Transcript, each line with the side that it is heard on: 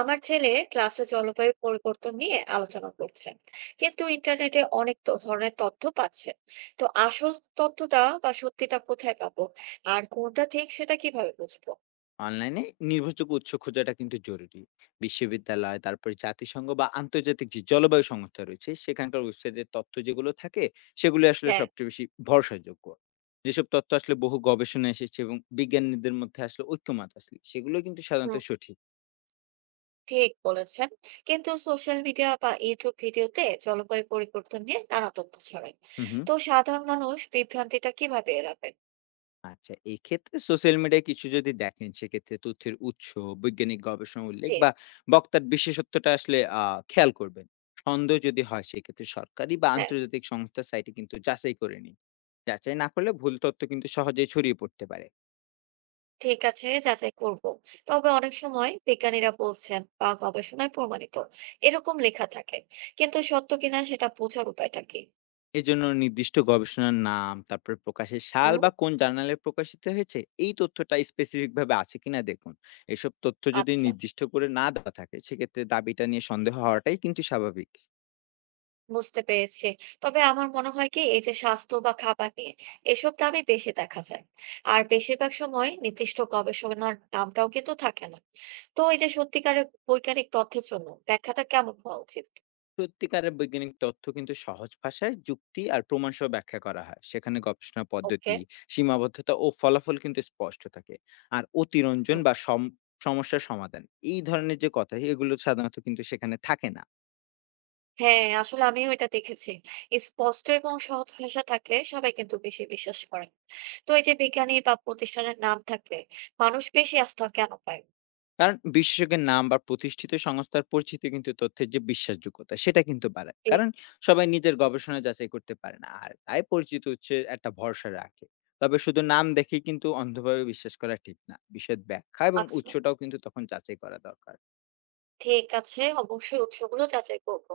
right: আমার ছেলে ক্লাসে জলবায়ু পরিবর্তন নিয়ে আলোচনা করছে, কিন্তু ইন্টারনেটে অনেক ধরনের তথ্য পাচ্ছে। তো আসল তথ্যটা বা সত্যিটা কোথায় পাবো? আর কোনটা ঠিক সেটা কিভাবে বুঝবো?
left: অনলাইনে নির্ভরযোগ্য উৎস খোঁজাটা কিন্তু জরুরি। বিশ্ববিদ্যালয়, তারপরে জাতিসংঘ বা আন্তর্জাতিক যে জলবায়ু সংস্থা রয়েছে, সেখানকার ওয়েবসাইটের তথ্য যেগুলো থাকে, সেগুলো আসলে
right: হ্যাঁ।
left: সবচেয়ে বেশি ভরসাযোগ্য। যেসব তথ্য আসলে বহু গবেষণা এসেছে এবং বিজ্ঞানীদের মধ্যে আসলে ঐক্যমত আসলে, সেগুলো কিন্তু সাধারণত
right: হুম,
left: সঠিক।
right: ঠিক বলেছেন। কিন্তু সোশ্যাল মিডিয়া বা ইউটিউব ভিডিওতে জলবায়ু পরিবর্তন নিয়ে নানা তথ্য ছড়ায়।
left: হু, হু।
right: তো সাধারণ মানুষ বিভ্রান্তিটা কিভাবে এড়াবে?
left: আচ্ছা, এক্ষেত্রে সোশ্যাল মিডিয়ায় কিছু যদি দেখেন, সেক্ষেত্রে তথ্যের উৎস, বৈজ্ঞানিক গবেষণা উল্লেখ
right: জি।
left: বা বক্তার বিশেষত্বটা আসলে খেয়াল করবেন। সন্দেহ যদি হয়, সেক্ষেত্রে সরকারি বা
right: হ্যাঁ,
left: আন্তর্জাতিক সংস্থার সাইটে কিন্তু যাচাই করে নিন। যাচাই না করলে ভুল তথ্য কিন্তু সহজেই ছড়িয়ে পড়তে পারে।
right: ঠিক আছে, যাচাই করব। তবে অনেক সময় বিজ্ঞানীরা বলছেন বা গবেষণায় প্রমাণিত এরকম লেখা থাকে, কিন্তু সত্য কিনা সেটা বোঝার উপায়টা কি?
left: এজন্য নির্দিষ্ট গবেষণার নাম, তারপর প্রকাশের সাল
right: হুম।
left: বা কোন জার্নালে প্রকাশিত হয়েছে, এই তথ্যটা স্পেসিফিক ভাবে আছে কিনা দেখুন। এসব তথ্য যদি
right: আচ্ছা,
left: নির্দিষ্ট করে না দেওয়া থাকে, সেক্ষেত্রে দাবিটা নিয়ে সন্দেহ হওয়াটাই কিন্তু স্বাভাবিক।
right: বুঝতে পেরেছি। তবে আমার মনে হয় কি, এই যে স্বাস্থ্য বা খাবার নিয়ে এসব দাবি বেশি দেখা যায়, আর বেশিরভাগ সময় নির্দিষ্ট গবেষণার নামটাও কিন্তু থাকে না। তো এই যে সত্যিকারের বৈজ্ঞানিক তথ্যের জন্য ব্যাখ্যাটা কেমন হওয়া উচিত?
left: সত্যিকারের বৈজ্ঞানিক তথ্য কিন্তু সহজ ভাষায় যুক্তি আর প্রমাণ সহ ব্যাখ্যা করা হয়, সেখানে গবেষণা
right: ওকে।
left: পদ্ধতি, সীমাবদ্ধতা ও ফলাফল কিন্তু স্পষ্ট থাকে, আর অতিরঞ্জন বা সমস্যার সমাধান এই ধরনের যে কথা, এগুলো সাধারণত কিন্তু সেখানে থাকে না।
right: হ্যাঁ, আসলে আমিও এটা দেখেছি। স্পষ্ট এবং সহজ ভাষা থাকলে সবাই কিন্তু বেশি বিশ্বাস করে। তো এই যে বিজ্ঞানী বা প্রতিষ্ঠানের নাম থাকলে মানুষ বেশি আস্থা কেন পায়?
left: কারণ বিশেষজ্ঞের নাম বা প্রতিষ্ঠিত সংস্থার পরিচিতি কিন্তু তথ্যের যে বিশ্বাসযোগ্যতা, সেটা কিন্তু বাড়ায়।
right: যে।
left: কারণ সবাই নিজের গবেষণা যাচাই করতে পারে না, আর তাই পরিচিত উৎসের একটা ভরসা রাখে। তবে শুধু নাম দেখে কিন্তু অন্ধভাবে বিশ্বাস করা ঠিক না, বিষয়ের ব্যাখ্যা এবং
right: আচ্ছা,
left: উৎসটাও কিন্তু তখন যাচাই করা দরকার।
right: ঠিক আছে, অবশ্যই উৎসগুলো যাচাই করব।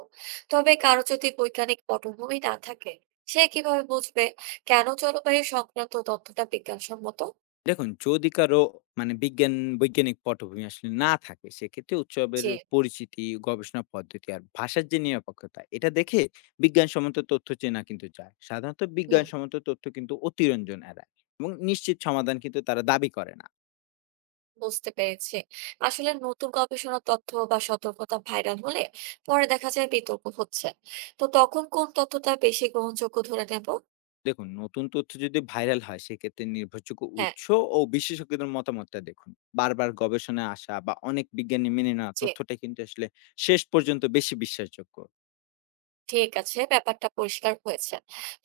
right: তবে কারো যদি বৈজ্ঞানিক পটভূমি না থাকে, সে কিভাবে বুঝবে কেন জলবায়ু সংক্রান্ত তথ্যটা বিজ্ঞানসম্মত?
left: দেখুন, যদি কারো মানে বিজ্ঞান বৈজ্ঞানিক পটভূমি আসলে না থাকে, সেক্ষেত্রে উৎসবের
right: যে।
left: পরিচিতি, গবেষণা পদ্ধতি আর ভাষার যে নিরপেক্ষতা, এটা দেখে বিজ্ঞানসম্মত তথ্য চেনা কিন্তু যায়। সাধারণত
right: হুম।
left: বিজ্ঞানসম্মত তথ্য কিন্তু অতিরঞ্জন এড়ায় এবং নিশ্চিত সমাধান কিন্তু তারা দাবি করে না।
right: বুঝতে পেরেছি। আসলে নতুন গবেষণা তথ্য বা সতর্কতা ভাইরাল হলে পরে দেখা যায় বিতর্ক হচ্ছে। তো তখন কোন তথ্যটা বেশি গ্রহণযোগ্য ধরে নেব?
left: দেখুন, নতুন তথ্য যদি ভাইরাল হয়, সেক্ষেত্রে নির্ভরযোগ্য
right: হ্যাঁ।
left: উৎস ও বিশেষজ্ঞদের মতামতটা দেখুন। বারবার গবেষণায় আসা বা অনেক বিজ্ঞানী মেনে নেওয়া
right: জি।
left: তথ্যটা কিন্তু আসলে শেষ পর্যন্ত বেশি বিশ্বাসযোগ্য।
right: ঠিক আছে, ব্যাপারটা পরিষ্কার হয়েছে।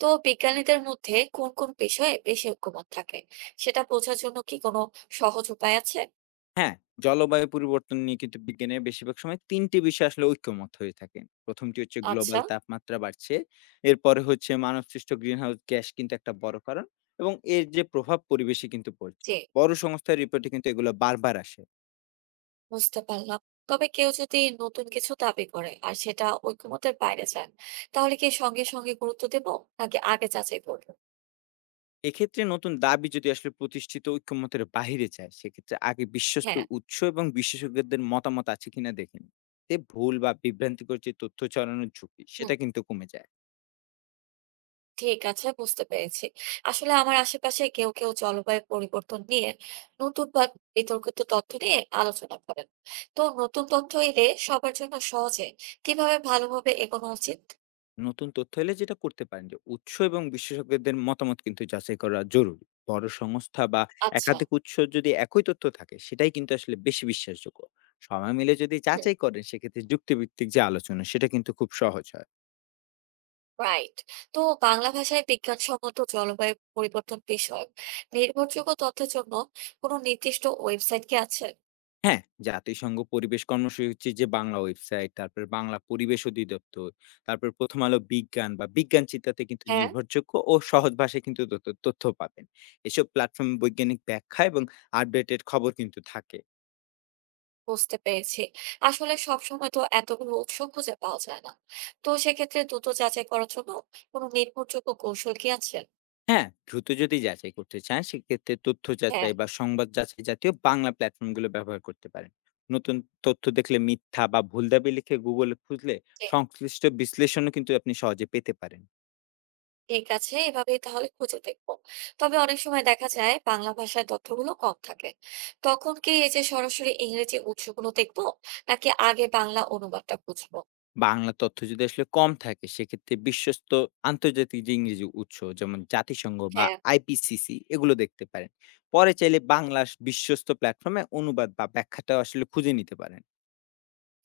right: তো বিজ্ঞানীদের মধ্যে কোন কোন বিষয়ে বেশি ঐকমত থাকে সেটা বোঝার জন্য কি কোনো সহজ উপায় আছে?
left: হ্যাঁ, জলবায়ু পরিবর্তন নিয়ে কিন্তু বিজ্ঞানীরা বেশিরভাগ সময় ৩ টি বিষয় আসলে ঐকমত্য হয়ে থাকেন। ১ম টি হচ্ছে
right: আচ্ছা।
left: গ্লোবাল তাপমাত্রা বাড়ছে। এরপরে হচ্ছে মানবসৃষ্ট গ্রিনহাউস গ্যাস কিন্তু একটা বড় কারণ এবং এর যে প্রভাব পরিবেশে কিন্তু পড়ছে।
right: জি।
left: বড় সংস্থার রিপোর্টে কিন্তু এগুলো বারবার আসে।
right: বুঝতে পারলাম। তবে কেউ যদি নতুন কিছু দাবি করে আর সেটা ঐকমতের বাইরে যায়, তাহলে কি সঙ্গে সঙ্গে গুরুত্ব দেব, নাকি আগে যাচাই করবো?
left: এক্ষেত্রে নতুন দাবি যদি আসলে প্রতিষ্ঠিত ঐকমত্যের বাহিরে যায়, সেক্ষেত্রে আগে বিশ্বস্ত
right: হ্যাঁ।
left: উৎস এবং বিশেষজ্ঞদের মতামত আছে কিনা দেখে নিন। এতে ভুল বা বিভ্রান্তিকর যে তথ্য ছড়ানোর ঝুঁকি,
right: হুম।
left: সেটা কিন্তু কমে যায়।
right: ঠিক আছে, বুঝতে পেরেছি। আসলে আমার আশেপাশে কেউ কেউ জলবায়ু পরিবর্তন নিয়ে নতুন বা বিতর্কিত তথ্য নিয়ে আলোচনা করেন। তো নতুন তথ্য এলে সবার জন্য সহজে কিভাবে ভালোভাবে এগোনো উচিত?
left: নতুন তথ্য এলে যেটা করতে পারেন, যে উৎস এবং বিশেষজ্ঞদের মতামত কিন্তু যাচাই করা জরুরি। বড় সংস্থা বা
right: আচ্ছা।
left: একাধিক উৎস যদি একই তথ্য থাকে, সেটাই কিন্তু আসলে বেশি বিশ্বাসযোগ্য। সময় মিলে যদি
right: হুম,
left: যাচাই করেন, সেক্ষেত্রে যুক্তিভিত্তিক যে আলোচনা, সেটা কিন্তু খুব সহজ হয়।
right: রাইট। তো বাংলা ভাষায় বিজ্ঞানসম্মত জলবায়ু পরিবর্তন বিষয়ক নির্ভরযোগ্য তথ্যের জন্য কোনো নির্দিষ্ট ওয়েবসাইট কি আছে?
left: হ্যাঁ, জাতিসংঘ পরিবেশ কর্মসূচির যে বাংলা ওয়েবসাইট, তারপর বাংলা পরিবেশ অধিদপ্তর, তারপর প্রথম আলো বিজ্ঞান বা বিজ্ঞান চিন্তাতে কিন্তু
right: হ্যাঁ।
left: নির্ভরযোগ্য ও সহজ ভাষায় কিন্তু তথ্য তথ্য পাবেন। এসব প্ল্যাটফর্মে বৈজ্ঞানিক ব্যাখ্যা এবং আপডেটেড খবর কিন্তু থাকে।
right: বুঝতে পেরেছি। আসলে সবসময় তো এতগুলো উৎস খুঁজে পাওয়া যায় না। তো সেক্ষেত্রে দ্রুত যাচাই করার জন্য কোনো নির্ভরযোগ্য কৌশল কি আছে?
left: হ্যাঁ, দ্রুত যদি যাচাই করতে চান, সেক্ষেত্রে তথ্য
right: হ্যাঁ।
left: যাচাই বা সংবাদ যাচাই জাতীয় বাংলা প্ল্যাটফর্মগুলো ব্যবহার করতে পারেন। নতুন তথ্য দেখলে মিথ্যা বা ভুল দাবি লিখে গুগলে খুঁজলে
right: জি।
left: সংশ্লিষ্ট বিশ্লেষণও কিন্তু আপনি সহজে পেতে পারেন।
right: ঠিক আছে, এভাবেই তাহলে খুঁজে দেখবো। তবে অনেক সময় দেখা যায় বাংলা ভাষায় তথ্যগুলো কম থাকে। তখন কি এই যে সরাসরি ইংরেজি উৎসগুলো দেখবো, নাকি আগে বাংলা অনুবাদটা খুঁজবো?
left: বাংলা তথ্য যদি আসলে কম থাকে, সেক্ষেত্রে বিশ্বস্ত আন্তর্জাতিক যে ইংরেজি উৎস, যেমন জাতিসংঘ বা
right: হ্যাঁ।
left: আইপিসিসি, এগুলো দেখতে পারেন। পরে চাইলে বাংলা বিশ্বস্ত প্ল্যাটফর্মে অনুবাদ বা ব্যাখ্যাটাও আসলে খুঁজে নিতে পারেন।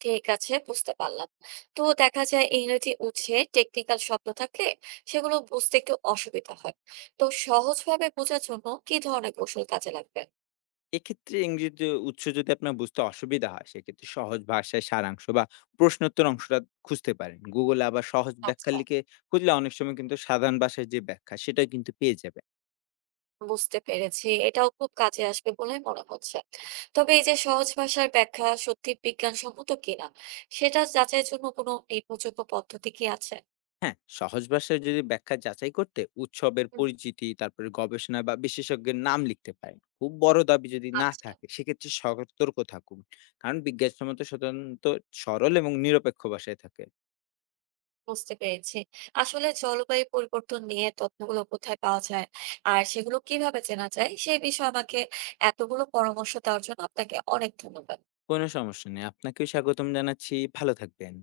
right: ঠিক আছে, বুঝতে পারলাম। তো দেখা যায় ইংরেজি উঠে টেকনিক্যাল শব্দ থাকলে সেগুলো বুঝতে একটু অসুবিধা হয়। তো সহজভাবে বোঝার জন্য কি ধরনের কৌশল কাজে লাগবে?
left: এক্ষেত্রে ইংরেজির উৎস যদি আপনার বুঝতে অসুবিধা হয়, সেক্ষেত্রে সহজ ভাষায় সারাংশ বা প্রশ্নোত্তর অংশটা খুঁজতে পারেন। Google এ আবার সহজ ব্যাখ্যা
right: আচ্ছা।
left: লিখে খুঁজলে অনেক সময় কিন্তু সাধারণ ভাষায় যে ব্যাখ্যা, সেটাও কিন্তু পেয়ে যাবেন।
right: বুঝতে পেরেছি, এটাও খুব কাজে আসবে বলে মনে হচ্ছে। তবে এই যে সহজ ভাষার ব্যাখ্যা সত্যি বিজ্ঞানসম্মত কিনা সেটা যাচাইয়ের জন্য কোনো নির্ভরযোগ্য পদ্ধতি কি আছে?
left: হ্যাঁ, সহজ ভাষায় যদি ব্যাখ্যা যাচাই করতে উৎসবের
right: হুম।
left: পরিচিতি, তারপরে গবেষণা বা বিশেষজ্ঞের নাম লিখতে পারেন। খুব বড় দাবি যদি না
right: আচ্ছা।
left: থাকে, সেক্ষেত্রে সতর্ক থাকুন। কারণ বিজ্ঞানসম্মত সাধারণত সরল এবং নিরপেক্ষ ভাষায় থাকে।
right: বুঝতে পেরেছি। আসলে জলবায়ু পরিবর্তন নিয়ে তথ্যগুলো কোথায় পাওয়া যায় আর সেগুলো কিভাবে চেনা যায় সেই বিষয়ে আমাকে এতগুলো পরামর্শ দেওয়ার জন্য আপনাকে অনেক ধন্যবাদ।
left: কোনো সমস্যা নেই। আপনাকেও স্বাগতম জানাচ্ছি। ভালো থাকবেন।